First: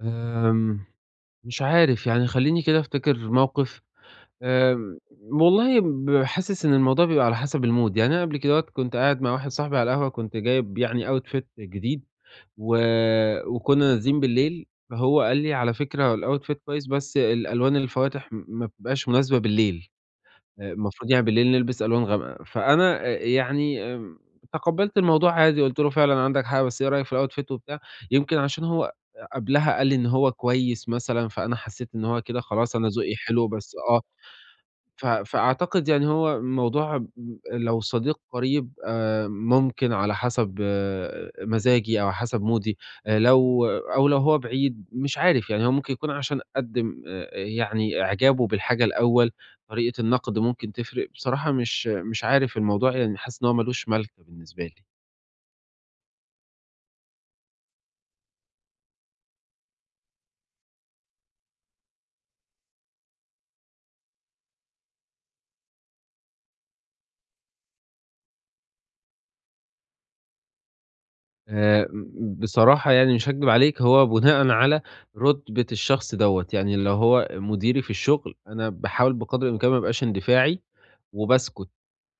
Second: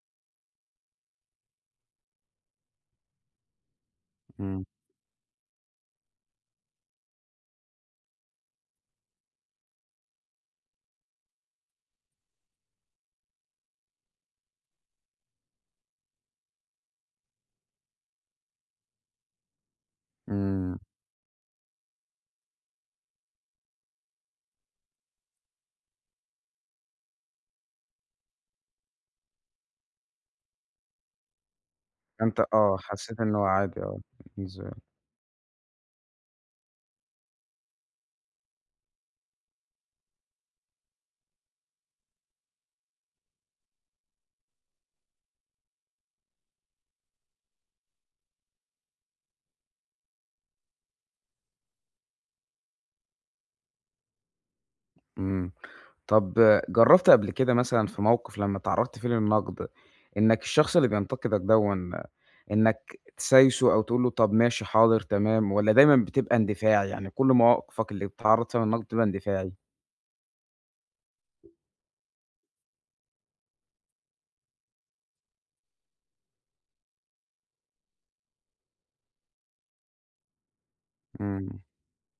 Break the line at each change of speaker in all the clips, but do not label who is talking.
آمم، مش عارف، يعني خلّيني كده أفتكر مَوقِف،
إمم.
آمم، م والله ب حاسس إن الموضوع بيبقى على حسب الmood يعني أنا قَبل كدهوّة كنت قاعد مع واحد صاحبي على القهوة كنت جايب يعني outfit جديد و وكنّا نازلين بالليل، فهو قال لي: "على فكرة الoutfit كويّس بس الألوان الفواتح م ما بتبقاش مناسبة بالليل." آآ،
إمم.
المفروض يعني بالليل نلبس ألوان غامقة، فأنا إ يعني امم تقبّلت الموضوع عادي قُلت له: "فعلًا عَندك حق بس إيه رأيك في الoutfit؟" وبتاع يمكن عشان هو أ قَبلها قال لي إن هو كويّس مثلًا، فأنا حسّيت إن هو كده
فأنت
خلاص،
آه،
أنا ذوقي
حسّيت إن هو
حلو بس
عادي آه،
آه،
[unintelligible]
ف فأعتقد يعني هو الموضوع م لو صديق قريب آآ، ممكن على حسب مزاجي أو حسب مودي، لو أو لو هو بعيد، مش عارف يعني هو ممكن يكون عشان قدِّم آآ، يعني إعجابه بالحاجة الأول، طريقة النقد ممكن تفرِق بصراحة مش مش عارف الموضوع يعني حاسس إن هو مالوش مالكة بالنسبة لي.
إمم، طَب جرّبت قَبل كده مثلًا في مَوقِف لمّا اتعرّضت فيه للنقد، إنّك الشخص اللي بينتقدك دَوًّا إنّك تسايسه أو تقول له طَب ماشي، حاضر، تمام، والّا دايمًا بتبقى اندفاعي، يعني كل مواقفك اللي بتتعرض فيها للنقد بتبقى اندفاعي؟
آمم، ب بصراحة يعني مش هاكدب عليك هو بناءً على رُتبة الشخص دَوَّة، يعني لو هو مديري في الشغل أنا باحاول بقَدر الإمكان ما ابقاش اندفاعي
إمم.
وباسكت،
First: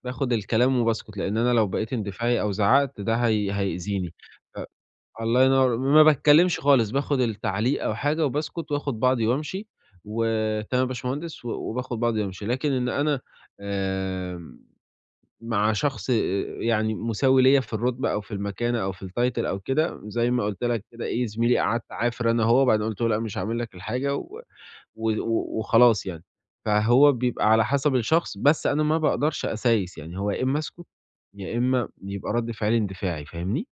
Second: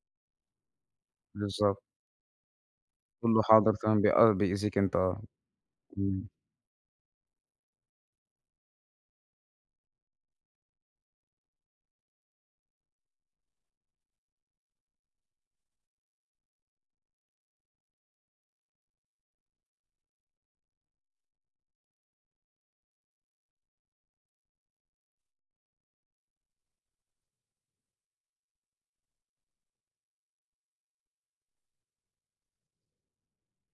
باخد الكلام وباسكت، لأن أنا لو
بالضبط.
بقيت اندفاعي أو زعّقت ده
تقول له
هي
حاضر فاهم بي
هيأذيني،
آه،
ف
بيئذيك أنت بقي.
الله ينوّر م ما
إمم.
باتكلمش خالص باخد التعليق أو حاجة وباسكت وآخُد بعضي وأمشي "وتمام يا باشمهندس." و وباخد بعضي وامشي، لكن إن أنا آمم، مع شخص أأ يعني مساوي ليَّ في الرُتبة أو في المكانة أو في الtitle أو كده زي ما قُلت لك كده إيه، زميلي قعَدت اعافر أنا وهو وبعدين قُلت له: "لأ مش هاعمل لك الحاجة." و و وخلاص يعني. فهو بيبقى على حسب الشخص، بس أنا ما باقدرش أسايس يعني، هو يا إمّا اسكت، يا إمّا يبقى رد فعلي اندفاعي، فاهمني؟